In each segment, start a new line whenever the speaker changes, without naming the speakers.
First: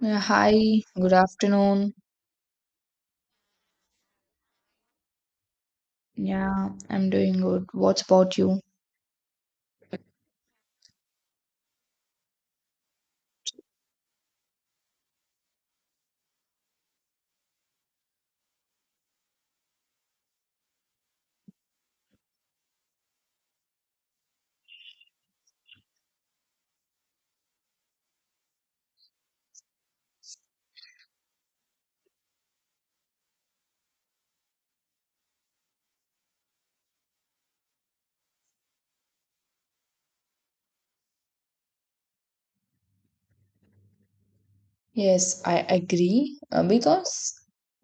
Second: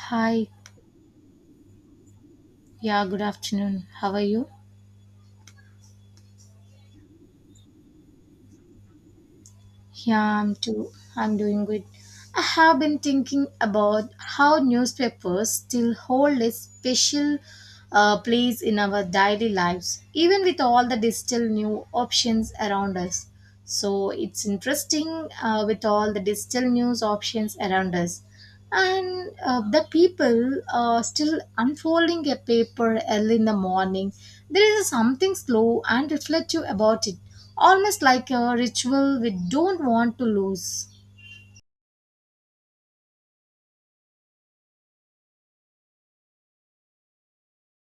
Yeah,
Hi.
hi, good afternoon.
Yeah, good afternoon. How are you?
Yeah, I'm doing good. What's about you?
Yeah, I'm too. I'm doing good. I have been thinking about how newspapers still hold a special place in our daily lives, even with all the digital new options around us. So it's interesting with all the digital news options around us. And the people are still unfolding a paper early in the morning. There is something slow and reflective about it, almost like a ritual we don't want to lose.
Yes, I agree because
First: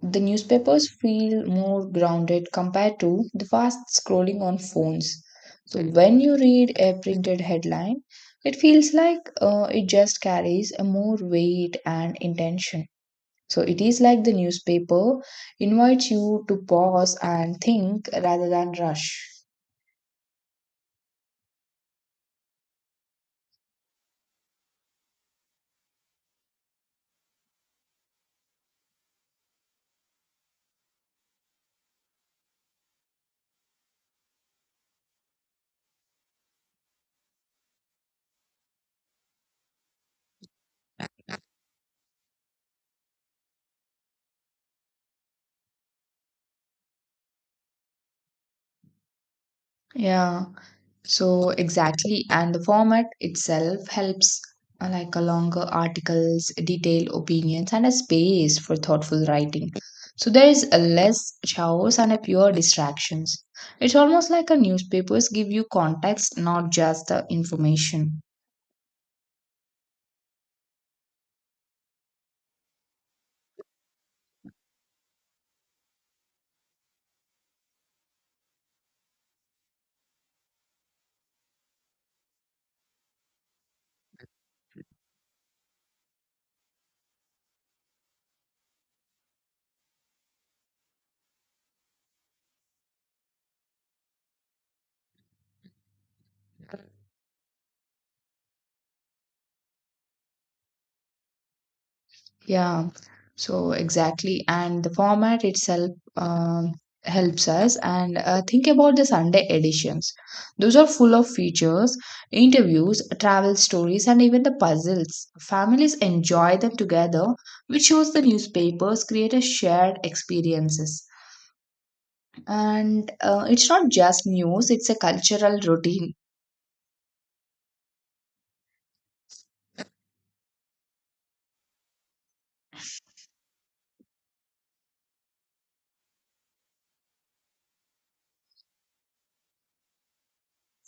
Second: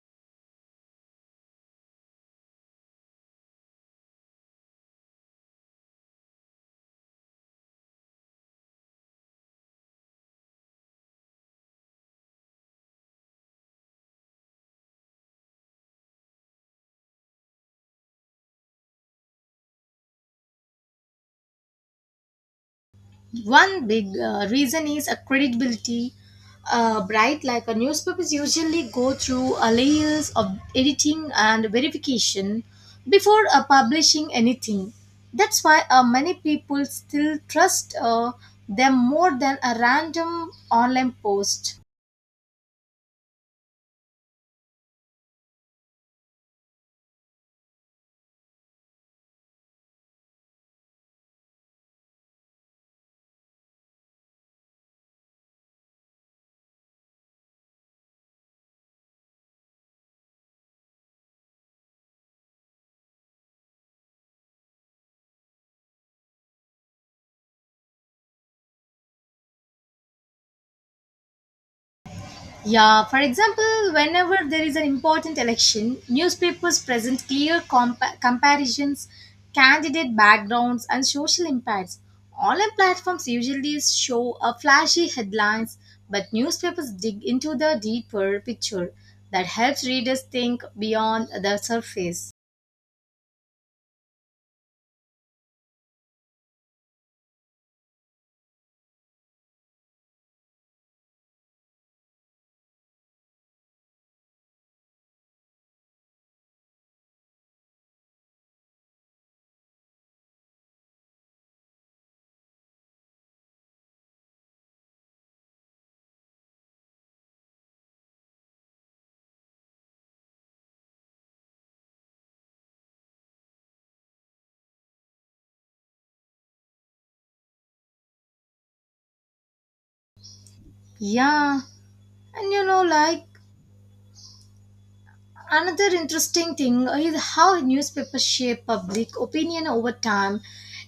the newspapers feel more grounded compared to the fast scrolling on phones. So when you read a printed headline, it feels like it just carries a more weight and intention. So it is like the newspaper invites you to pause and think rather than rush.
One big reason is a credibility. Bright like a newspapers usually go through a layers of editing and verification before publishing anything. That's why many people still trust them more than a random online post.
Yeah. So exactly, and the format itself helps like a longer articles, detailed opinions, and a space for thoughtful writing. So there is a less chaos and a pure distractions. It's almost like a newspapers give you context, not just the information.
Yeah, for example, whenever there is an important election, newspapers present clear comparisons, candidate backgrounds, and social impacts. Online platforms usually show a flashy headlines, but newspapers dig into the deeper picture that helps readers think beyond the surface.
Yeah, so exactly. And the format itself um, helps us. And think about the Sunday editions. Those are full of features, interviews, travel stories, and even the puzzles. Families enjoy them together, which shows the newspapers create a shared experiences. And it's not just news, it's a cultural routine.
Yeah, and another interesting thing is how newspapers shape public opinion over time.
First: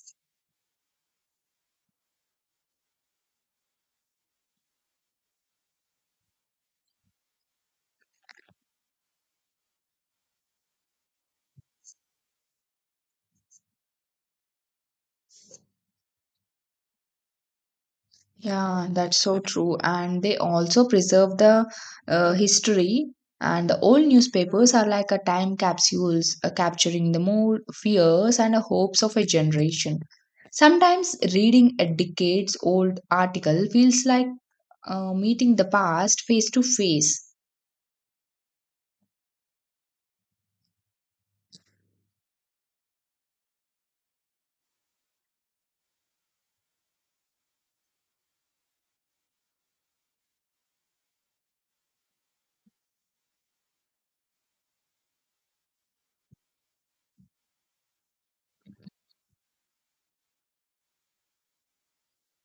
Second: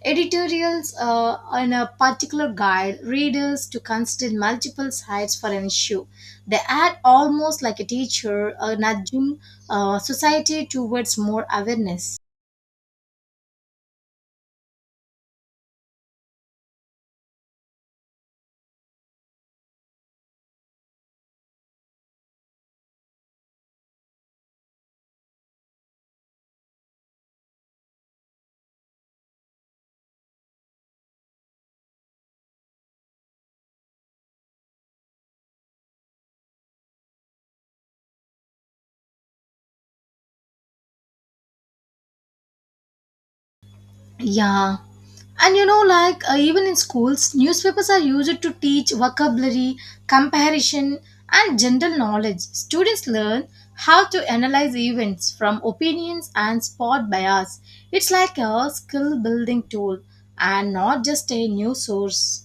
Editorials on a particular guide readers to consider multiple sides for an issue. They act almost like a teacher nudging society towards more awareness.
Yeah, that's so true. And they also preserve the history. And the old newspapers are like a time capsules, capturing the mood, fears, and hopes of a generation. Sometimes reading a decades old article feels like meeting the past face to face.
Yeah. And even in schools, newspapers are used to teach vocabulary, comparison, and general knowledge. Students learn how to analyze events from opinions and spot bias. It's like a skill building tool and not just a new source.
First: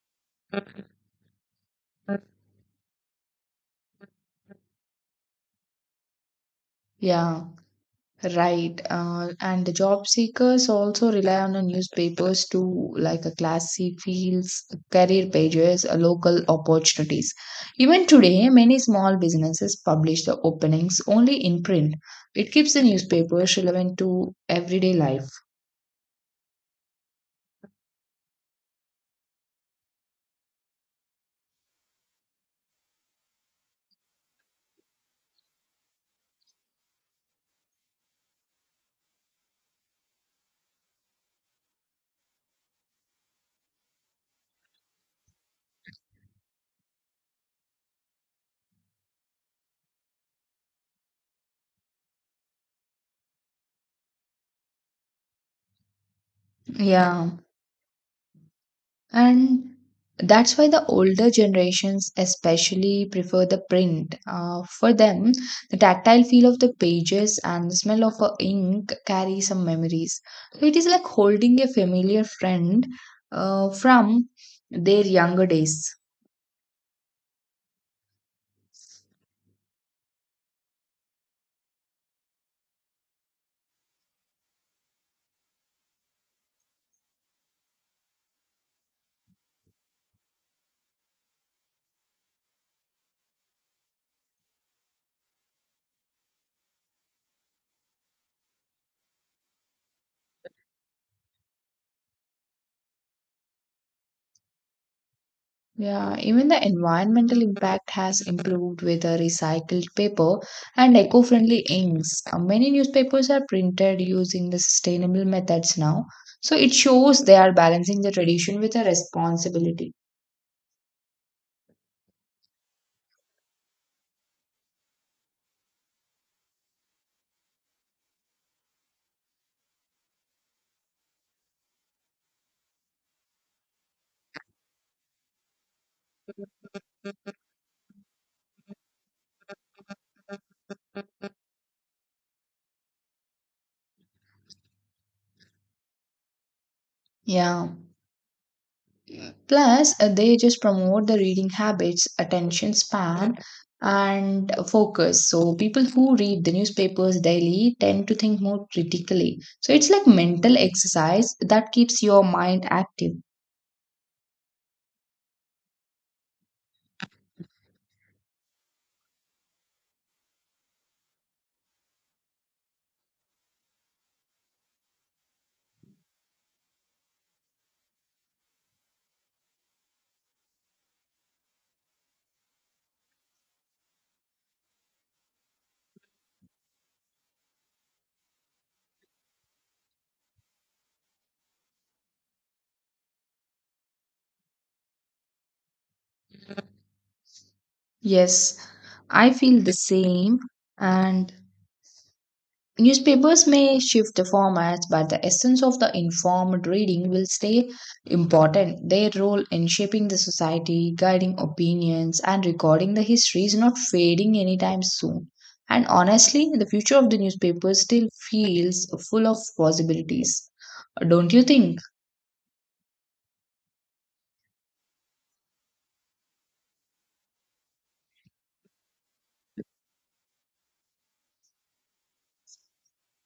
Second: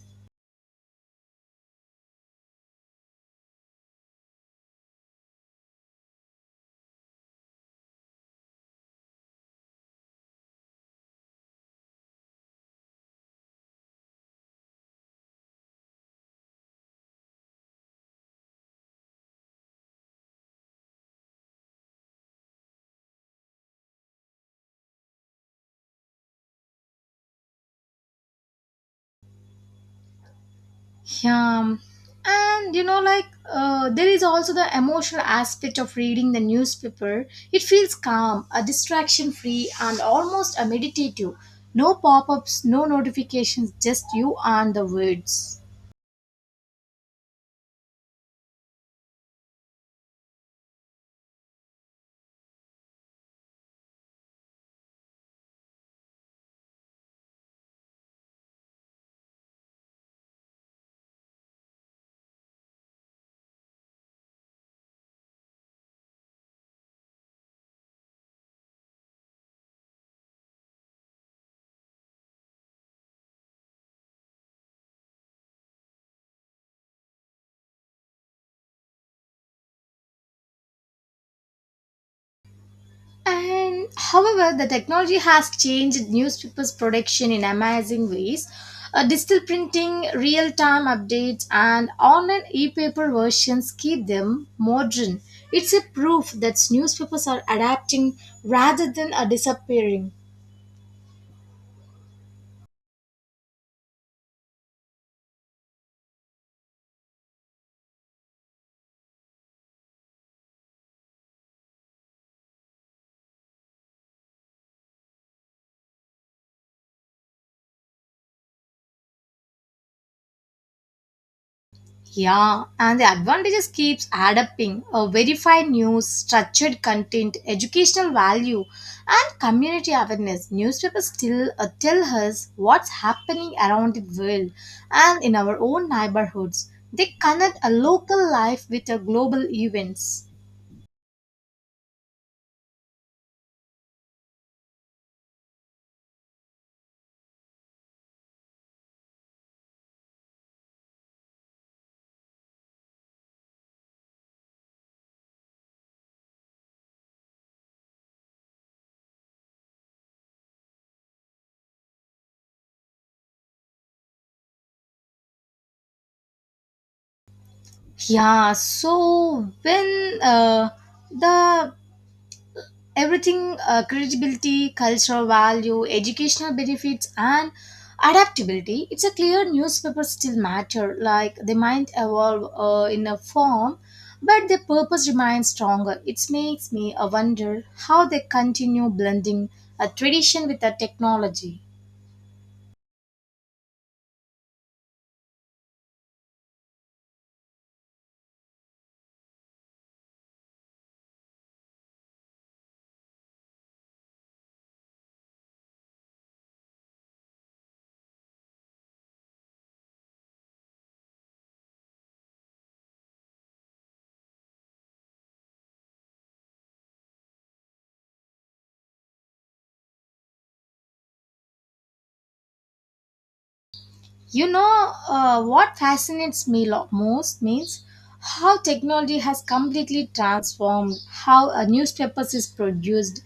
Yeah. Right. And the job seekers also rely on the newspapers to like a classy fields, career pages, local opportunities. Even today, many small businesses publish the openings only in print. It keeps the newspapers relevant to everyday life.
Yeah, and you know, like there is also the emotional aspect of reading the newspaper. It feels calm, a distraction free, and almost a meditative. No pop ups, no notifications, just you and the words.
Yeah. And that's why the older generations especially prefer the print. For them, the tactile feel of the pages and the smell of a ink carry some memories. So it is like holding a familiar friend from their younger days.
And however, the technology has changed newspapers' production in amazing ways. Digital printing, real time updates, and online e paper versions keep them modern. It's a proof that newspapers are adapting rather than are disappearing.
Yeah, even the environmental impact has improved with the recycled paper and eco-friendly inks. Many newspapers are printed using the sustainable methods now, so it shows they are balancing the tradition with a responsibility.
Yeah, and the advantages keeps adapting. A verified news, structured content, educational value, and community awareness. Newspapers still tell us what's happening around the world and in our own neighborhoods. They connect a local life with a global events.
Yeah. Plus, they just promote the reading habits, attention span, and focus. So people who read the newspapers daily tend to think more critically. So it's like mental exercise that keeps your mind active.
Yeah, so when the everything credibility cultural value educational benefits and adaptability, it's a clear newspaper still matter. Like they might evolve in a form, but their purpose remains stronger. It makes me wonder how they continue blending a tradition with a technology.
Yes, I feel the same. And newspapers may shift the formats, but the essence of the informed reading will stay important. Their role in shaping the society, guiding opinions, and recording the history is not fading anytime soon. And honestly, the future of the newspaper still feels full of possibilities. Don't you think?
You know what fascinates me most means how technology has completely transformed how a newspaper is produced.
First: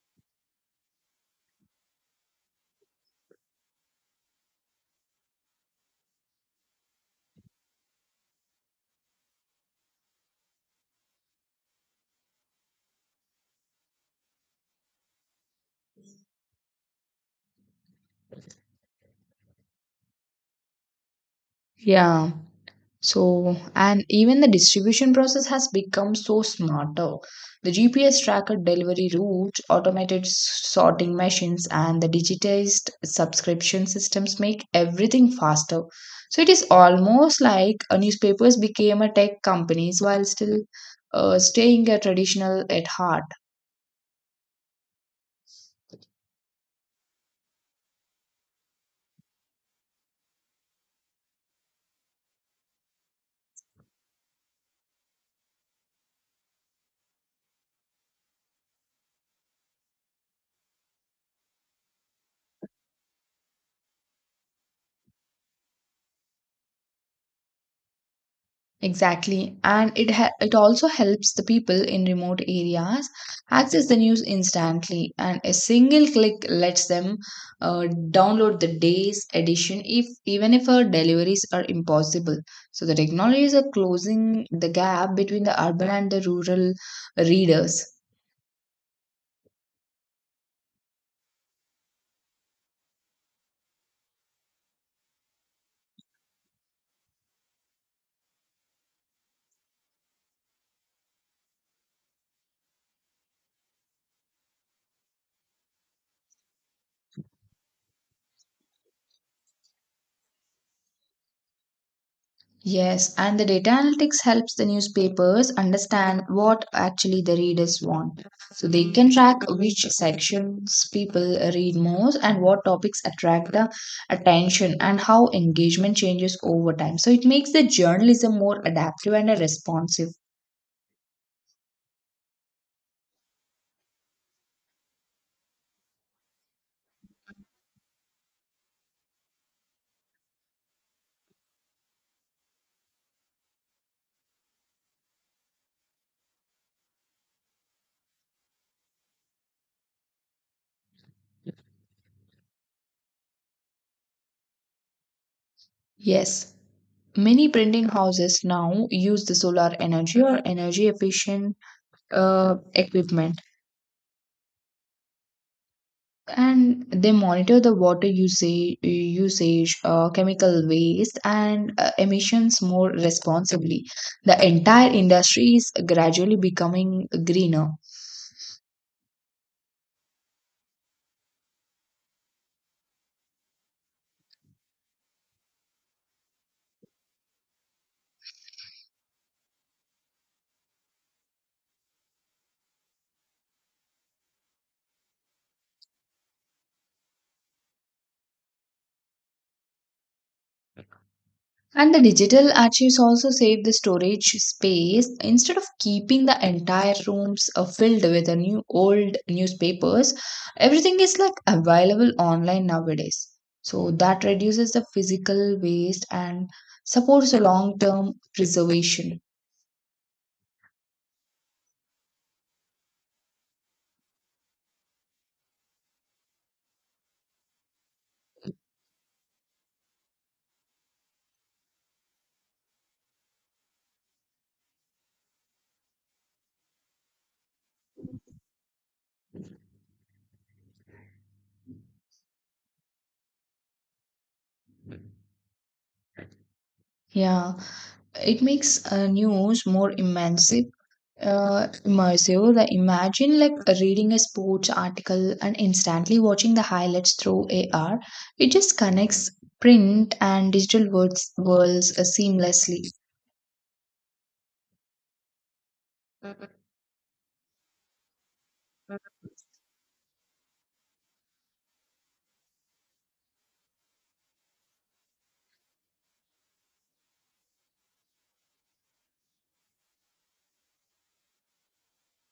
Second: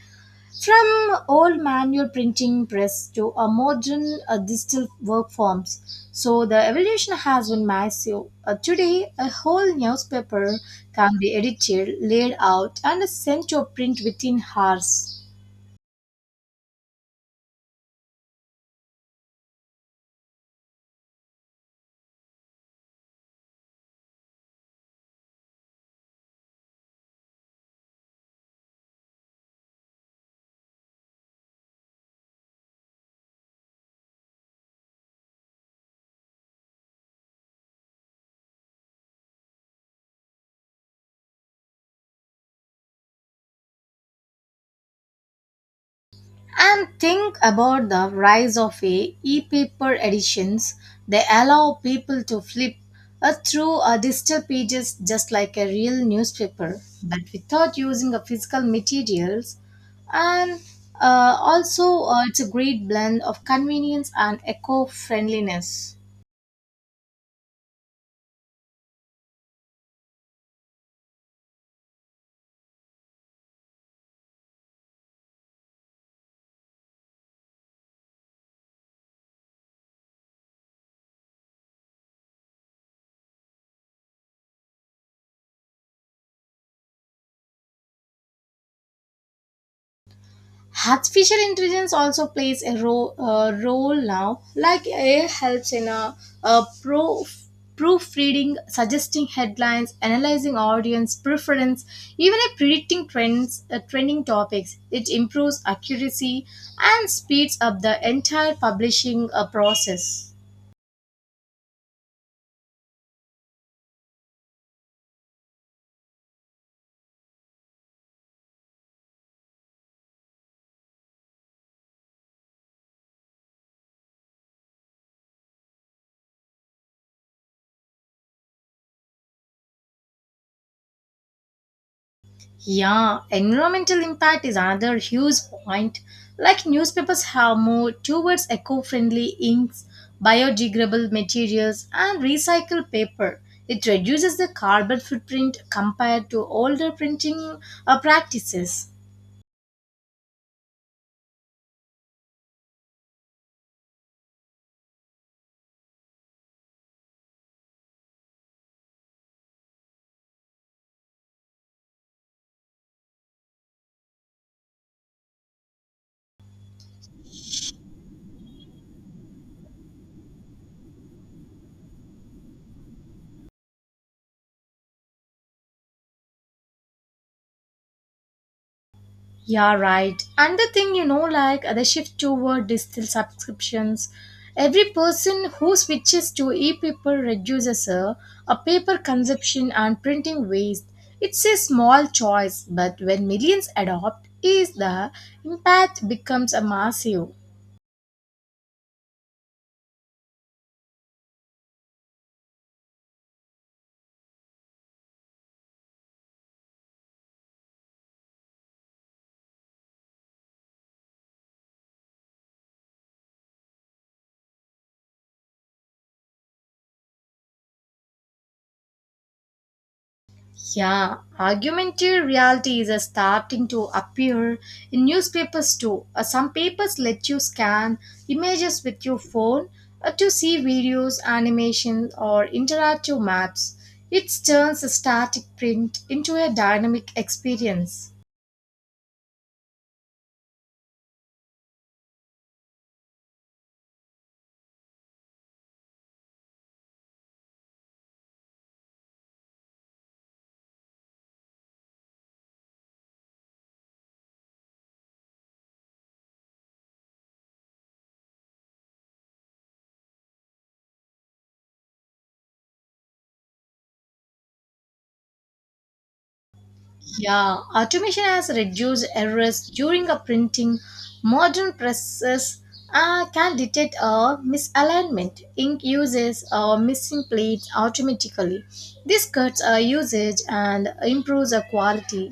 From old manual printing press to a modern digital work forms, so the evolution has been massive. Today, a whole newspaper can be edited, laid out, and sent to print within hours.
Yeah. So, and even the distribution process has become so smarter. The GPS tracker delivery routes, automated sorting machines, and the digitized subscription systems make everything faster. So, it is almost like newspapers became a tech companies while still staying a traditional at heart.
And think about the rise of a e-paper editions. They allow people to flip through digital pages just like a real newspaper, but without using a physical materials. And also, it's a great blend of convenience and eco-friendliness.
Exactly, and it also helps the people in remote areas access the news instantly, and a single click lets them uh, download the day's edition if even if our deliveries are impossible. So the technologies are closing the gap between the urban and the rural readers.
Artificial intelligence also plays a role now. Like AI helps in a pro proofreading, suggesting headlines, analyzing audience preference, even in predicting trends, trending topics. It improves accuracy and speeds up the entire publishing process.
Yes, and the data analytics helps the newspapers understand what actually the readers want. So they can track which sections people read most and what topics attract the attention and how engagement changes over time. So it makes the journalism more adaptive and responsive.
Yeah, environmental impact is another huge point. Like newspapers have moved towards eco friendly inks, biodegradable materials, and recycled paper. It reduces the carbon footprint compared to older printing practices.
Yes, many printing houses now use the solar energy or energy efficient equipment. And they monitor the water usage, chemical waste, and emissions more responsibly. The entire industry is gradually becoming greener.
Yeah, right. And the thing, you know, like the shift toward digital subscriptions, every person who switches to e-paper reduces a paper consumption and printing waste. It's a small choice, but when millions adopt, is the impact becomes a massive.
And the digital archives also save the storage space. Instead of keeping the entire rooms filled with the new old newspapers, everything is like available online nowadays. So that reduces the physical waste and supports the long term preservation.
Yeah, augmented reality is starting to appear in newspapers too. Some papers let you scan images with your phone to see videos, animations, or interactive maps. It turns a static print into a dynamic experience.
Yeah. It makes news more immersive. Immersive. Like imagine like reading a sports article and instantly watching the highlights through AR. It just connects print and digital worlds seamlessly.
Yeah, automation has reduced errors during a printing. Modern presses can detect a misalignment, ink uses or missing plates automatically. This cuts our usage and improves our quality.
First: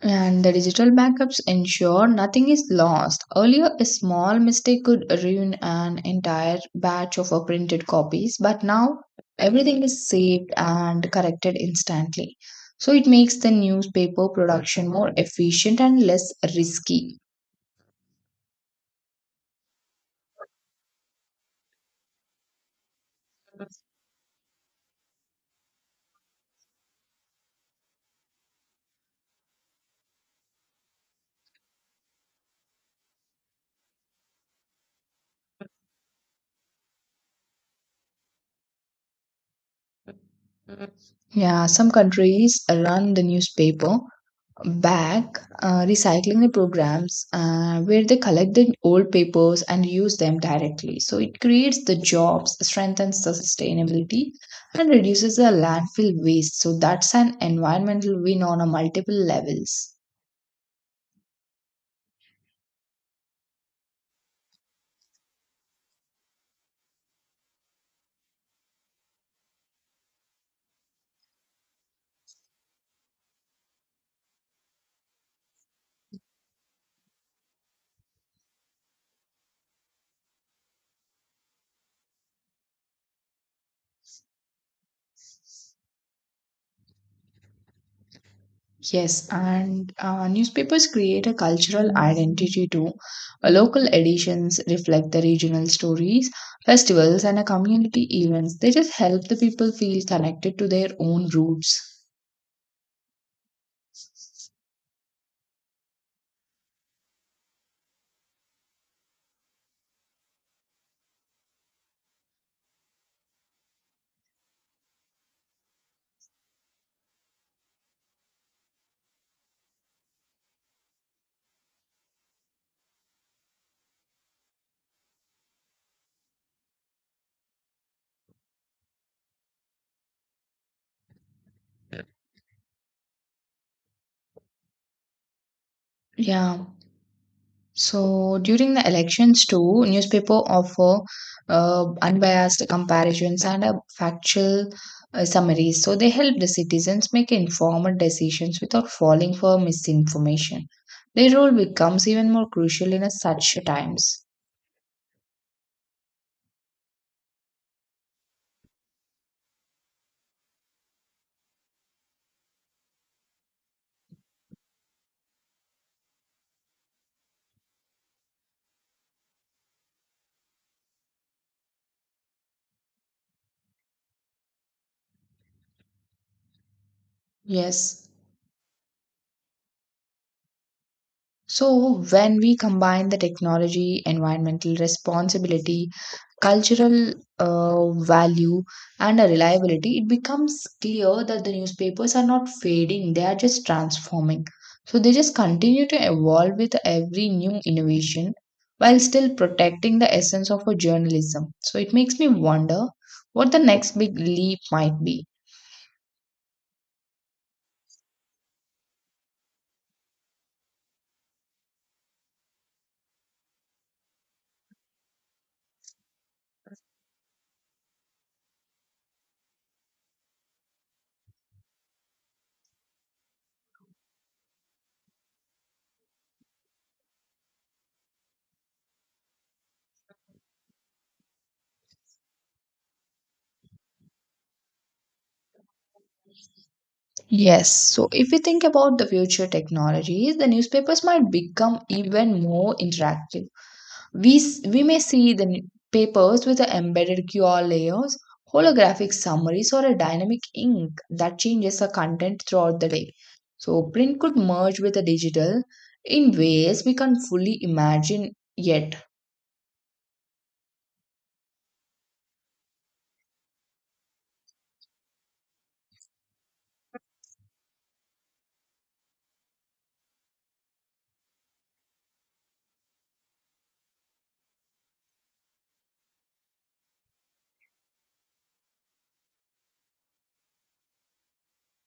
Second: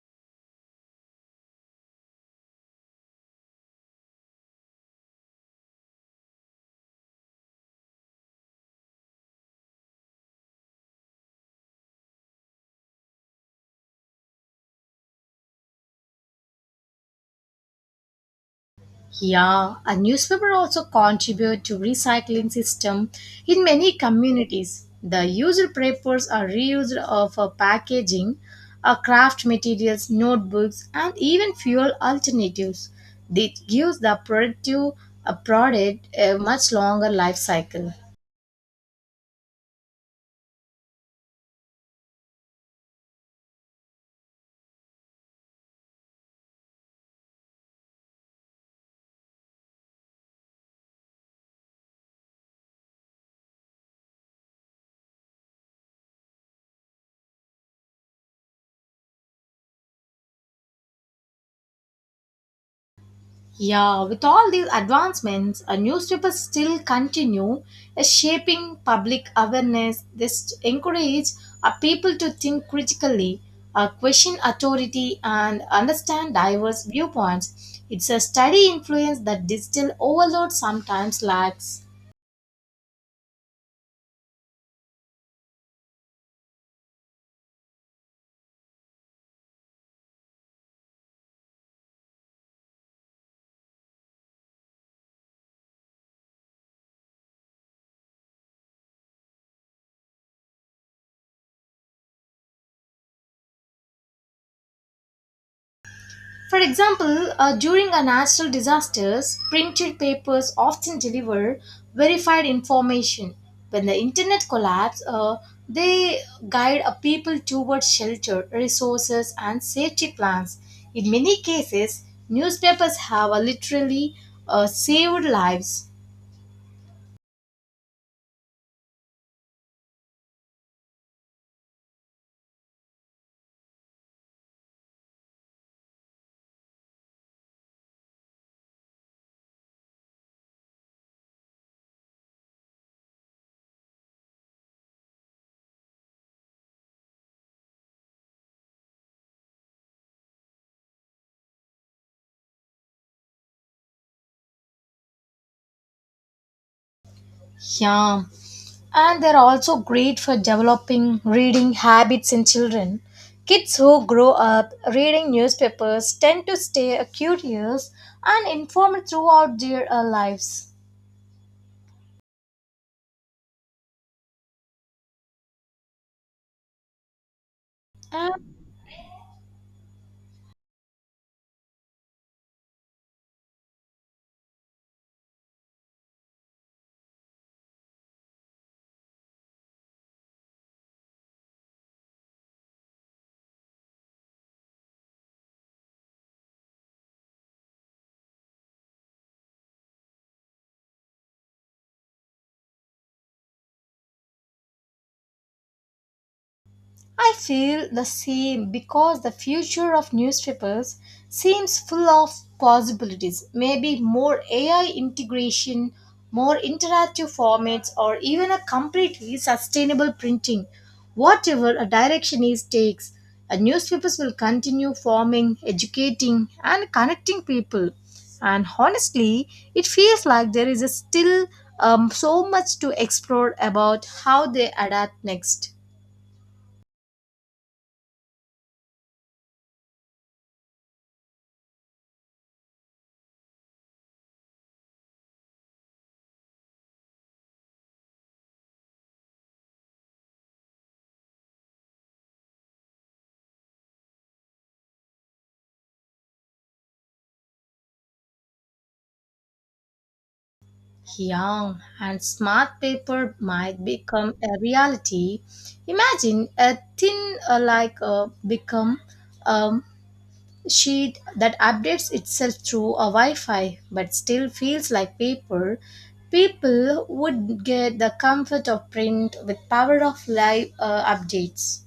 And the digital backups ensure nothing is lost. Earlier, a small mistake could ruin an entire batch of printed copies, but now everything is saved and corrected instantly. So it makes the newspaper production more efficient and less risky.
Yeah, a newspaper also contribute to recycling system in many communities. The used papers are reused for packaging, craft materials, notebooks, and even fuel alternatives. This gives the productive product a much longer life cycle.
Yeah, some countries run the newspaper back recycling programs where they collect the old papers and use them directly. So it creates the jobs, strengthens the sustainability, and reduces the landfill waste. So that's an environmental win on a multiple levels.
Yeah, with all these advancements, newspapers still continue shaping public awareness. They encourage people to think critically, question authority, and understand diverse viewpoints. It's a steady influence that digital overload sometimes lacks.
Yes, and newspapers create a cultural identity too. Local editions reflect the regional stories, festivals, and community events. They just help the people feel connected to their own roots.
For example, during a natural disasters, printed papers often deliver verified information. When the internet collapse, they guide a people towards shelter, resources, and safety plans. In many cases, newspapers have literally saved lives.
Yeah. So during the elections too, newspaper offer unbiased comparisons and a factual summaries. So they help the citizens make informed decisions without falling for misinformation. Their role becomes even more crucial in a such times.
Yeah. And they're also great for developing reading habits in children. Kids who grow up reading newspapers tend to stay curious and informed throughout their lives.
Yes.
And
So when we combine the technology, environmental responsibility, cultural value and a reliability, it becomes clear that the newspapers are not fading, they are just transforming. So they just continue to evolve with every new innovation while still protecting the essence of a journalism. So it makes me wonder what the next big leap might be.
I feel the same because the future of newspapers seems full of possibilities. Maybe more AI integration, more interactive formats, or even a completely sustainable printing. Whatever a direction is takes, a newspapers will continue forming, educating, and connecting people. And honestly, it feels like there is a still so much to explore about how they adapt next.
Yes, so if we think about the future technologies, the newspapers might become even more interactive. We may see the papers with the embedded QR layers, holographic summaries, or a dynamic ink that changes the content throughout the day. So, print could merge with the digital in ways we can't fully imagine yet.
Young and smart paper might become a reality. Imagine a thin become a sheet that updates itself through a Wi-Fi but still feels like paper. People would get the comfort of print with power of live updates.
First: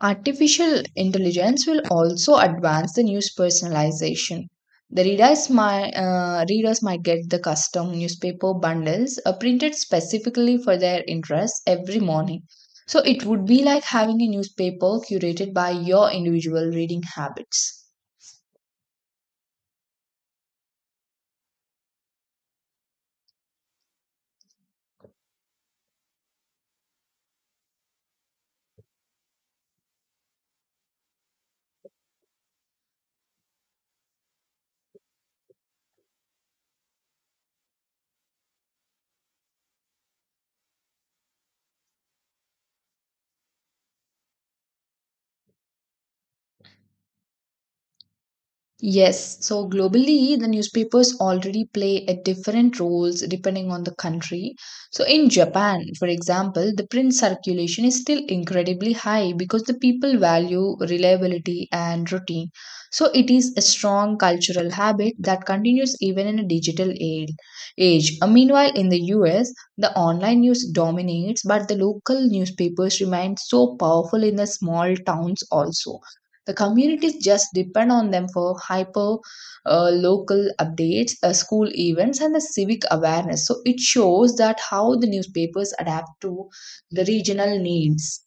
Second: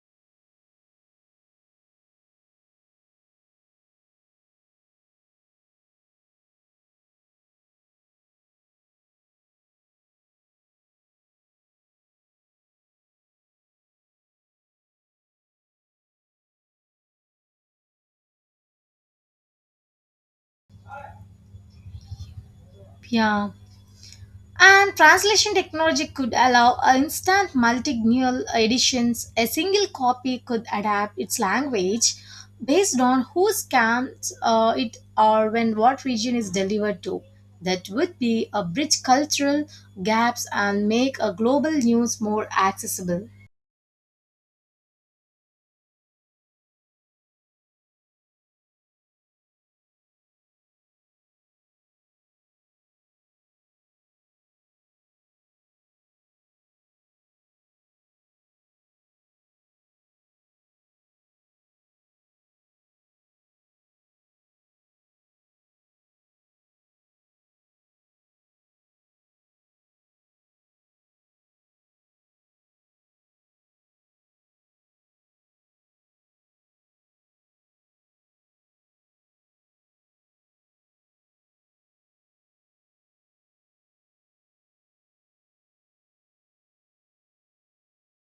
Artificial intelligence will also advance the news personalization. The readers might get the custom newspaper bundles printed specifically for their interests every morning. So it would be like having a newspaper curated by your individual reading habits.
Yeah. And translation technology could allow instant multilingual editions. A single copy could adapt its language based on who scans it or when what region is delivered to. That would be a bridge cultural gaps and make a global news more accessible.
Yes, so globally, the newspapers already play a different roles depending on the country. So in Japan, for example, the print circulation is still incredibly high because the people value reliability and routine. So it is a strong cultural habit that continues even in a digital age. Meanwhile, in the US, the online news dominates, but the local newspapers remain so powerful in the small towns also. The communities just depend on them for hyper local updates, school events, and the civic awareness. So it shows that how the newspapers adapt to the regional needs.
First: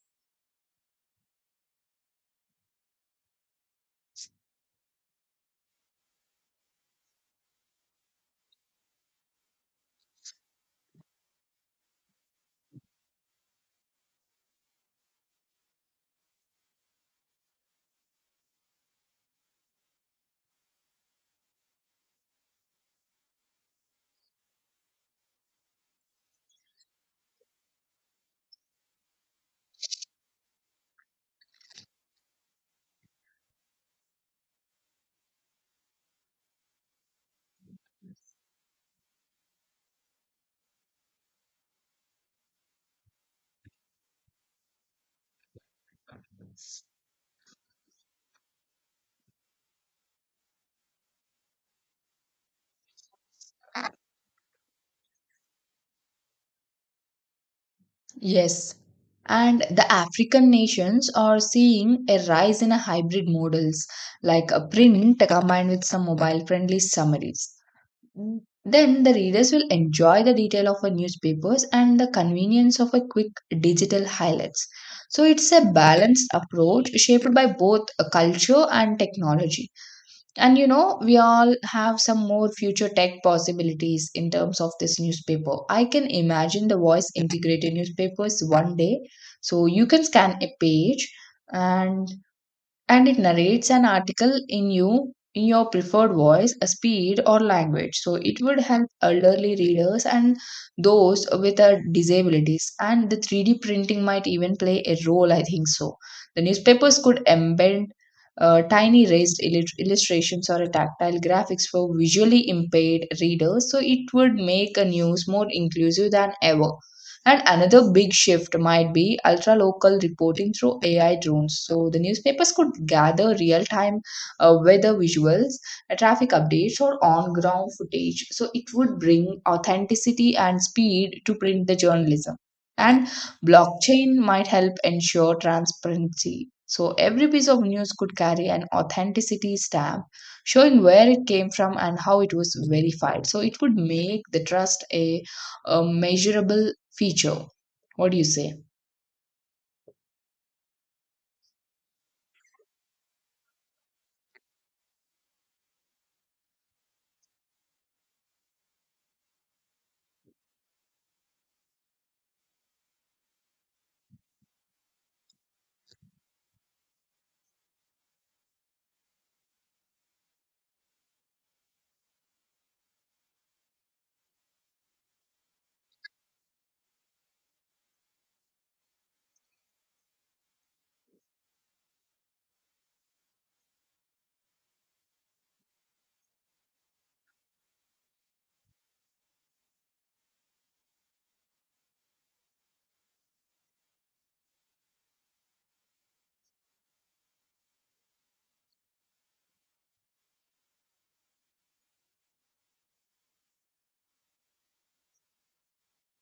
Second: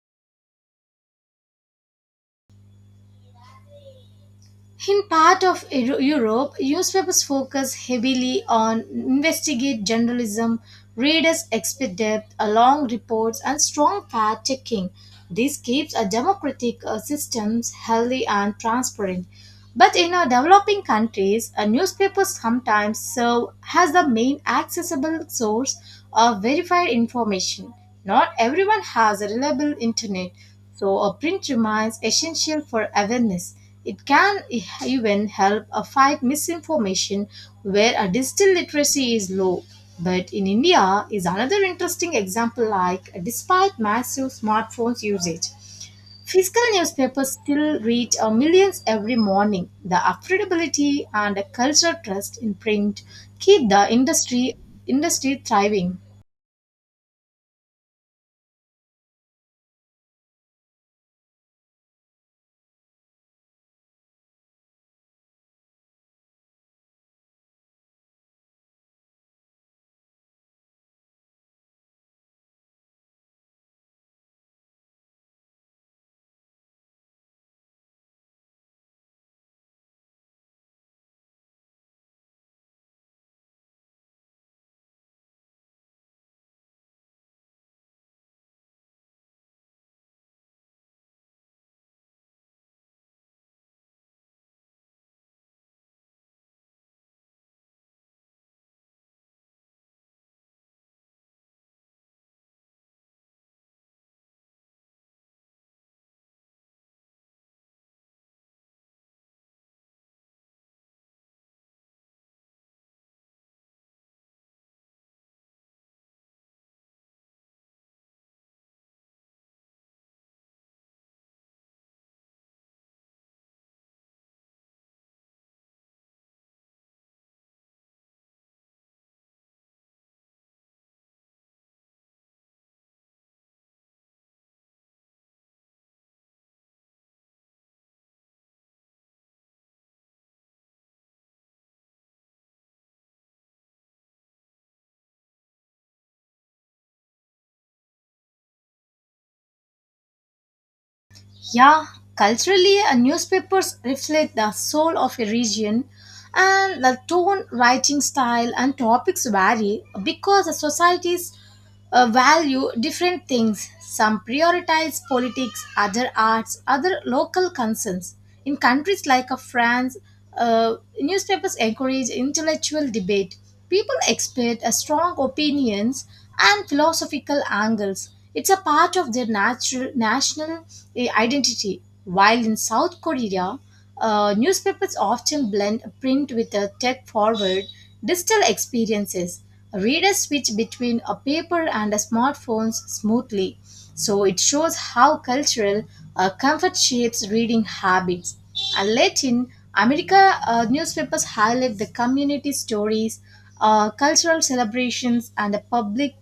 In part of Europe, newspapers focus heavily on investigative journalism. Readers expect depth, long reports, and strong fact checking. This keeps a democratic systems healthy and transparent. But in our developing countries, newspapers sometimes serve as the main accessible source of verified information. Not everyone has a reliable internet, so a print remains essential for awareness. It can even help fight misinformation where a digital literacy is low. But in India is another interesting example. Like despite massive smartphones usage, physical newspapers still reach millions every morning. The affordability and the cultural trust in print keep the industry thriving.
Yes. And the African nations are seeing a rise in a hybrid models like a print combined with some mobile friendly summaries. Then the readers will enjoy the detail of a newspapers and the convenience of a quick digital highlights. So it's a balanced approach shaped by both culture and technology. And you know, we all have some more future tech possibilities in terms of this newspaper. I can imagine the voice integrated newspapers one day. So you can scan a page and it narrates an article in your preferred voice a speed or language, so it would help elderly readers and those with disabilities, and the 3D printing might even play a role, I think so. The newspapers could embed tiny raised illustrations or a tactile graphics for visually impaired readers, so it would make a news more inclusive than ever. And another big shift might be ultra local reporting through AI drones. So the newspapers could gather real time weather visuals, traffic updates, or on ground footage. So it would bring authenticity and speed to print the journalism. And blockchain might help ensure transparency. So every piece of news could carry an authenticity stamp showing where it came from and how it was verified. So it would make the trust a measurable feature. What do you say?
Yeah, culturally, newspapers reflect the soul of a region, and the tone, writing style, and topics vary because the societies value different things. Some prioritize politics, other arts, other local concerns. In countries like France, newspapers encourage intellectual debate. People expect a strong opinions and philosophical angles. It's a part of their natural national identity. While in South Korea, newspapers often blend print with a tech forward digital experiences. Readers switch between a paper and a smartphones smoothly. So it shows how cultural comfort shapes reading habits. And Latin America newspapers highlight the community stories, cultural celebrations, and the public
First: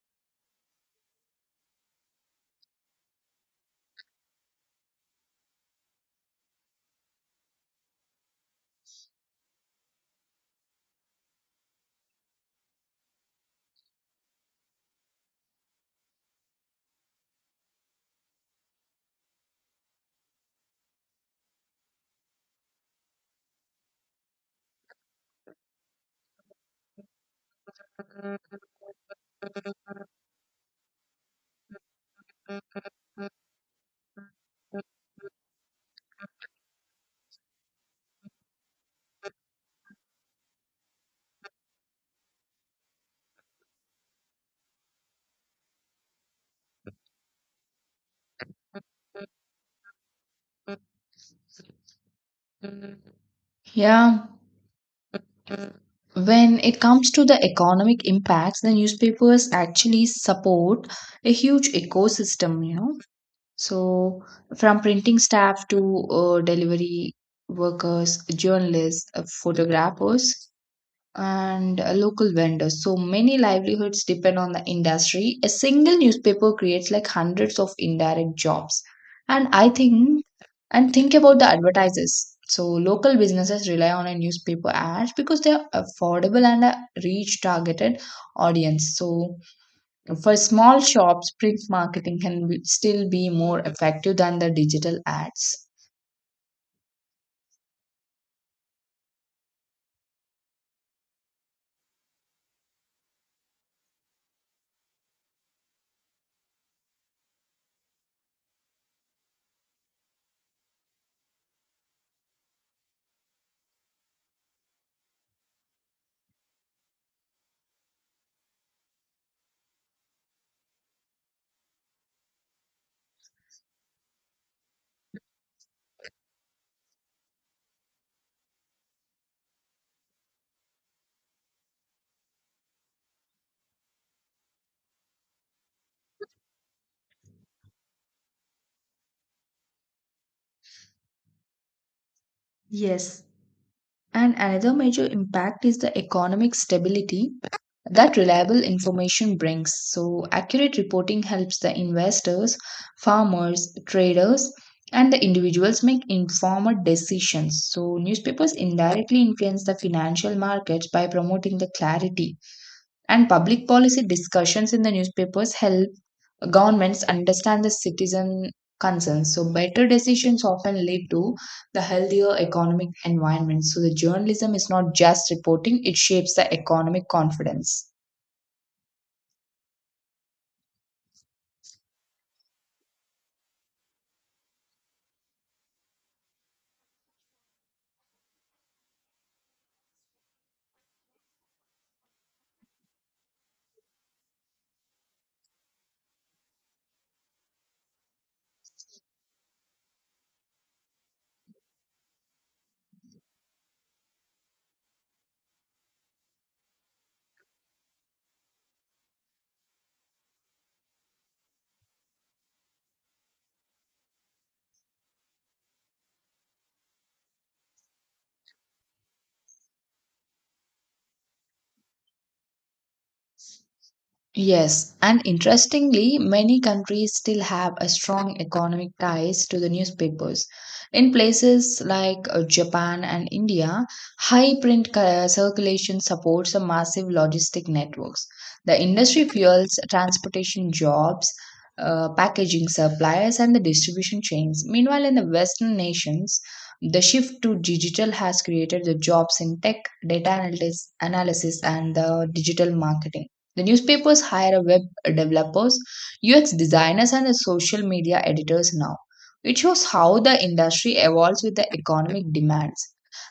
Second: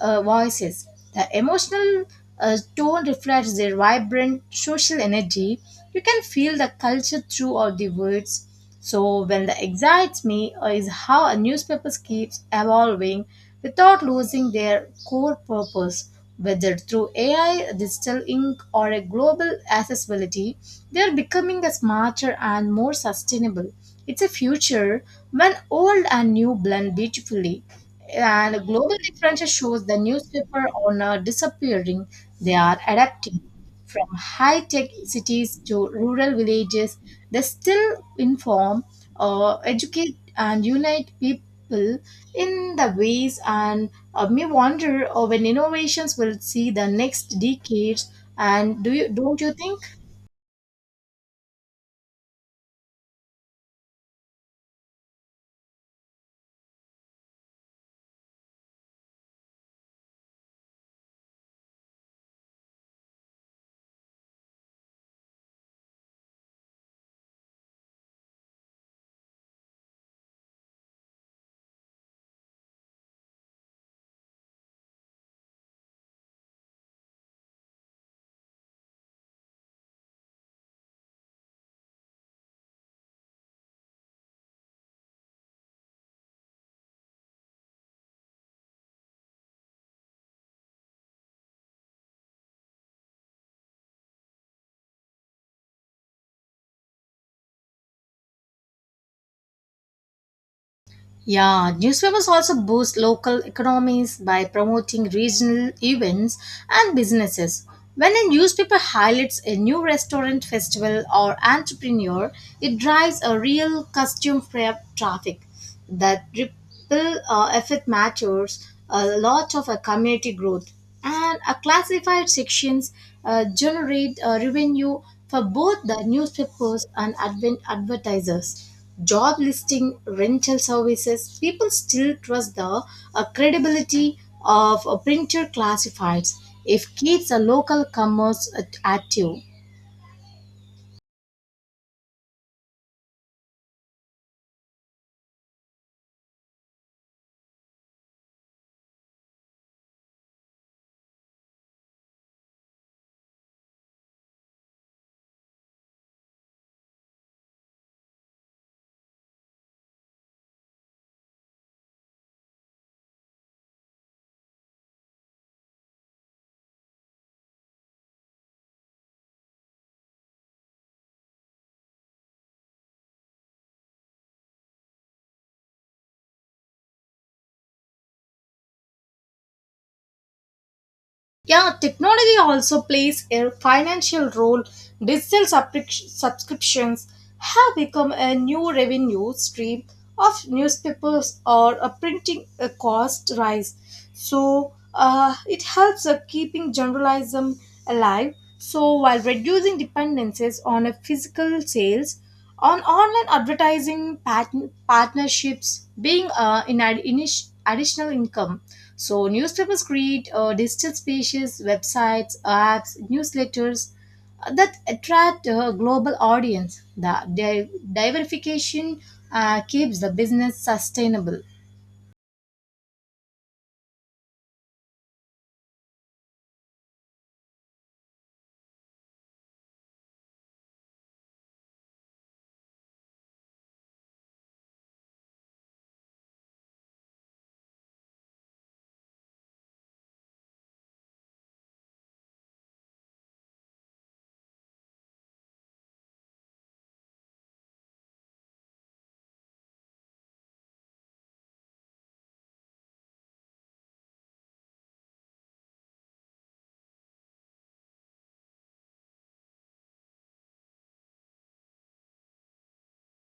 voices. The emotional tone reflects their vibrant social energy. You can feel the culture throughout the words. So, when the excites me is how a newspaper keeps evolving without losing their core purpose. Whether through AI, digital ink, or a global accessibility, they are becoming a smarter and more sustainable. It's a future when old and new blend beautifully. And global differences shows the newspaper owner disappearing. They are adapting from high-tech cities to rural villages. They still inform, educate, and unite people in the ways. And me wonder when innovations will see the next decades. And do you don't you think?
Yeah, when it comes to the economic impacts, the newspapers actually support a huge ecosystem, you know. So, from printing staff to delivery workers, journalists, photographers, and local vendors. So many livelihoods depend on the industry. A single newspaper creates like hundreds of indirect jobs. And I think, and think about the advertisers. So local businesses rely on a newspaper ads because they are affordable and reach targeted audience. So for small shops, print marketing can be, still be more effective than the digital ads.
Yeah, newspapers also boost local economies by promoting regional events and businesses. When a newspaper highlights a new restaurant, festival, or entrepreneur, it drives a real costume prep traffic. That ripple effect matters a lot of a community growth. And a classified sections generate revenue for both the newspapers and advent advertisers, job listing, rental services. People still trust the credibility of printer classifieds. If keeps a local commerce active.
Yes, and another major impact is the economic stability that reliable information brings. So, accurate reporting helps the investors, farmers, traders, and the individuals make informed decisions. So, newspapers indirectly influence the financial markets by promoting the clarity, and public policy discussions in the newspapers help governments understand the citizen concerns. So better decisions often lead to the healthier economic environment. So the journalism is not just reporting, it shapes the economic confidence.
Yeah, technology also plays a financial role. Digital subscriptions have become a new revenue stream of newspapers or a printing cost rise. So it helps keeping journalism alive. So while reducing dependencies on a physical sales, on online advertising partnerships being additional income. So newspapers create digital spaces, websites, apps, newsletters that attract a global audience. The diversification keeps the business sustainable.
Yes, and interestingly, many countries still have a strong economic ties to the newspapers. In places like Japan and India, high print circulation supports a massive logistic networks. The industry fuels transportation jobs, packaging suppliers, and the distribution chains. Meanwhile, in the Western nations, the shift to digital has created the jobs in tech, data analytics, analysis, and the digital marketing. The newspapers hire web developers, UX designers, and social media editors now. It shows how the industry evolves with the economic demands.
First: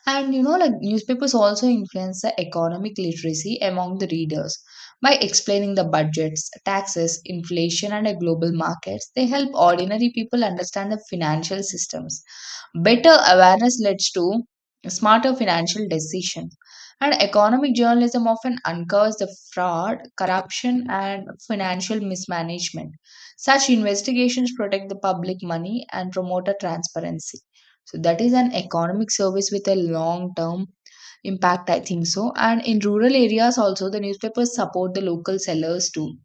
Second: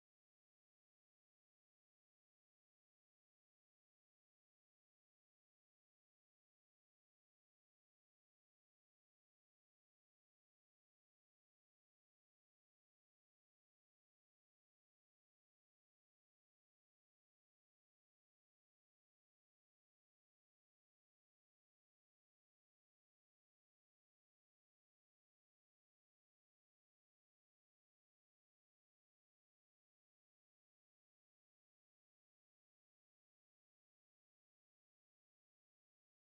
And you know, like newspapers also influence the economic literacy among the readers. By explaining the budgets, taxes, inflation, and a global markets, they help ordinary people understand the financial systems. Better awareness leads to smarter financial decisions. And economic journalism often uncovers the fraud, corruption, and financial mismanagement. Such investigations protect the public money and promote a transparency. So, that is an economic service with a long term impact, I think so. And in rural areas, also, the newspapers support the local sellers too.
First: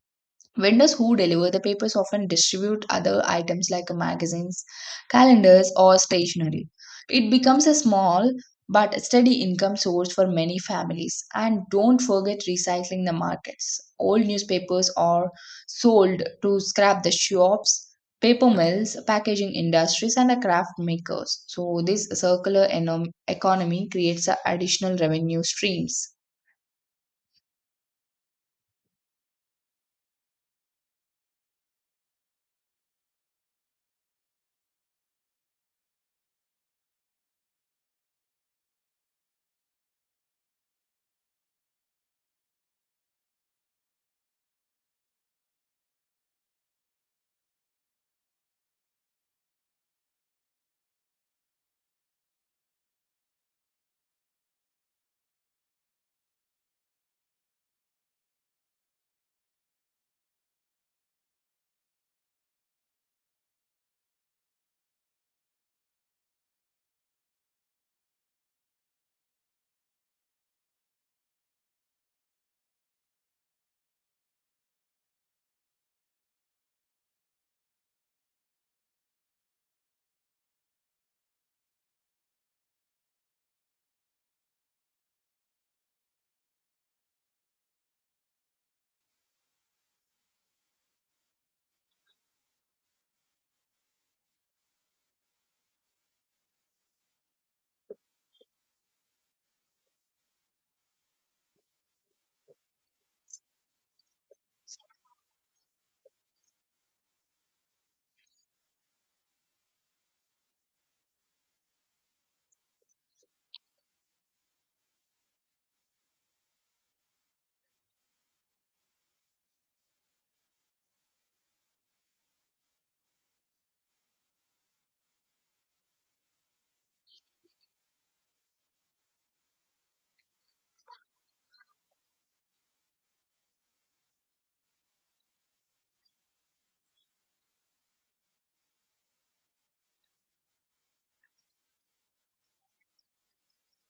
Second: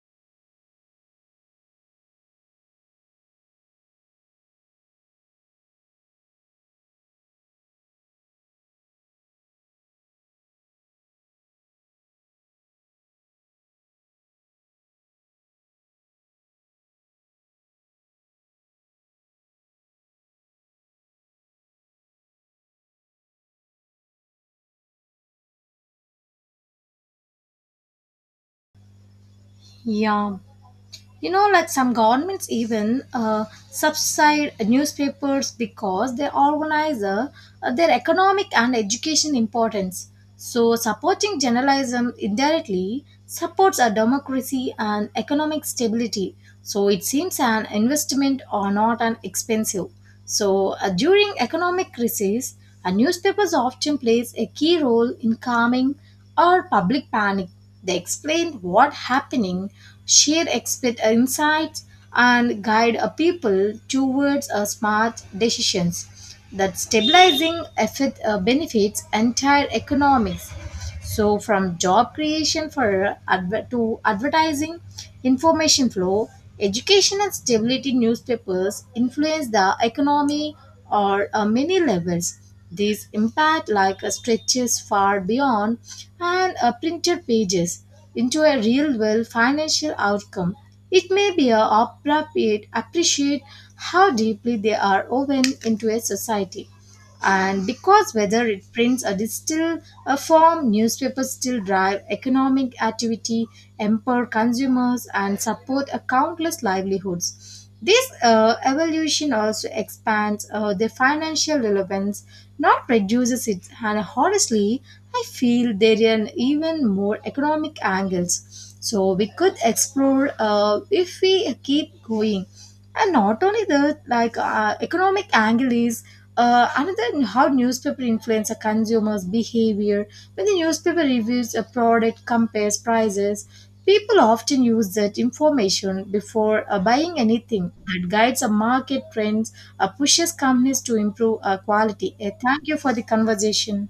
Vendors who deliver the papers often distribute other items like magazines, calendars, or stationery. It becomes a small but steady income source for many families. And don't forget recycling the markets. Old newspapers are sold to scrap the shops, paper mills, packaging industries, and the craft makers. So, this circular economy creates a additional revenue streams.
Yeah, you know, like some governments even uh, subside newspapers because they organize their economic and education importance. So supporting journalism indirectly supports a democracy and economic stability. So it seems an investment or not an expensive. So during economic crisis, a newspapers often plays a key role in calming or public panic. They explain what happening, share expert insights, and guide a people towards a smart decisions. That stabilizing effort, benefits entire economics. So, from job creation for to advertising, information flow, education and stability, newspapers influence the economy or many levels. These impact like stretches far beyond and printed pages into a real world financial outcome. It may be a appropriate appreciate how deeply they are woven into a society. And because whether it prints or distill a form, newspapers still drive economic activity, empower consumers, and support a countless livelihoods. This evolution also expands their financial relevance, not reduces it, and honestly, I feel there are even more economic angles. So we could explore if we keep going. And not only that, like economic angle is another how newspaper influence a consumer's behavior. When the newspaper reviews a product, compares prices, people often use that information before buying anything that guides a market trends, pushes companies to improve quality. Thank you for the conversation.